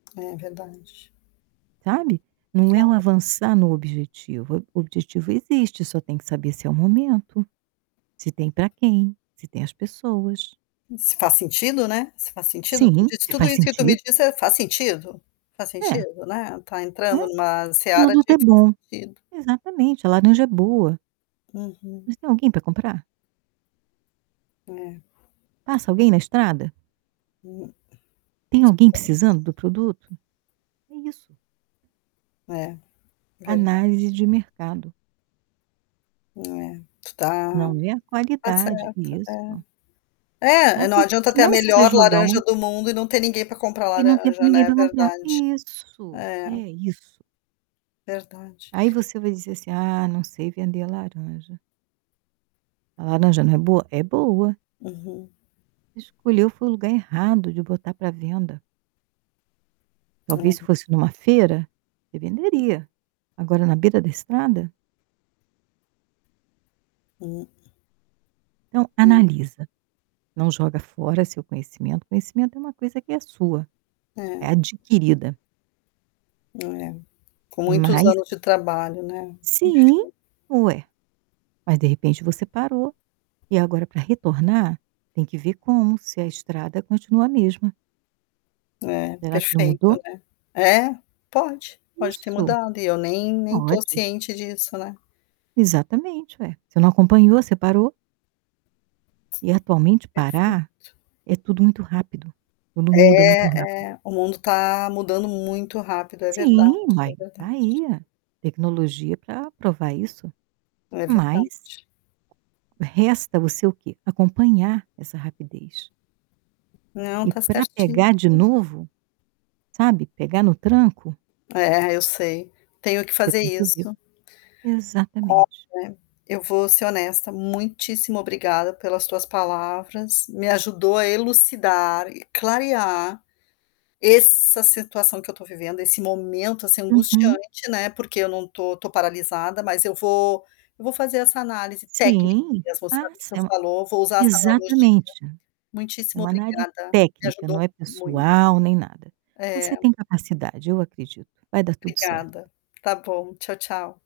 É, verdade. Sabe? Não é o Claro. avançar no objetivo, o objetivo existe, só tem que saber se é o momento, se tem para quem, se tem as pessoas. Se faz sentido, né? Se faz sentido. Tu Sim, disso se tudo faz isso que tu me sentido. disse, eh: "faz sentido? Faz É. sentido", né? Está É. entrando em uma seara Nada de tá "faz bom. sentido". Exatamente, a laranja é boa. Uhum. Mas tem alguém para comprar? É. Passa alguém na estrada? Hum. Tem alguém Que coisa. precisando do produto? É isso. É, verdade. Análise de mercado. É, tu está Não vê a está qualidade, certa, isso. é. É, Sabe, não porque adianta ter a senão você vai melhor jogar laranja uma do mundo e não ter ninguém para comprar E não tem pra laranja, ninguém né, para comprar, verdade. isso, é É. isso. Verdade. Aí você vai dizer assim: "Ah, não sei vender a laranja". A laranja não é boa? É boa. Uhum. Escolheu foi o lugar errado de botar para venda. Talvez, se É. fosse em uma feira, você venderia. Agora, na beira da estrada? Hum. Então, É. analisa, não joga fora seu conhecimento, conhecimento é uma coisa que é sua, é É. adquirida. É, com muitos Mas anos de trabalho, né. Sim, Enfim. ué. Mas, de repente, você parou, e agora para retornar, tem que ver como, se a estrada continua a mesma. É, Será que não perfeito, mudou? né. É? Pode, pode ter Isso. mudado e eu nem nem estou Pode. ciente disso, né. Exatamente, ué, você não acompanhou, você parou. E, atualmente, parar Perfeito. é tudo muito rápido, quando muda muito É, é, rápido. o mundo está mudando muito rápido, é verdade, Sim, mas é e está verdade. aí a tecnologia para provar isso. É Mas verdade. resta você o quê? Acompanhar essa rapidez. Não, E está para certíssima. pegar de novo, sabe, pegar no tranco É, eu sei, tenho que Você fazer tem que ver. isso. Exatamente. Olha, eu vou ser honesta, muitíssimo obrigada pelas tuas palavras, me ajudou a elucidar e clarear essa situação que eu estou vivendo, esse momento, assim, Uhum. angustiante, né, porque eu não estou estou paralisada, mas eu vou eu vou fazer essa análise técnica Sim, mesmo, sabe, que faça, tu é uma falou, vou usar essa analogia. Exatamente. É Muitíssimo uma análise obrigada, me técnica, não ajudou é muito. pessoal, nem nada. Você É. tem capacidade, eu acredito, vai dar tudo certo. Obrigada. Está bom, tchau, tchau.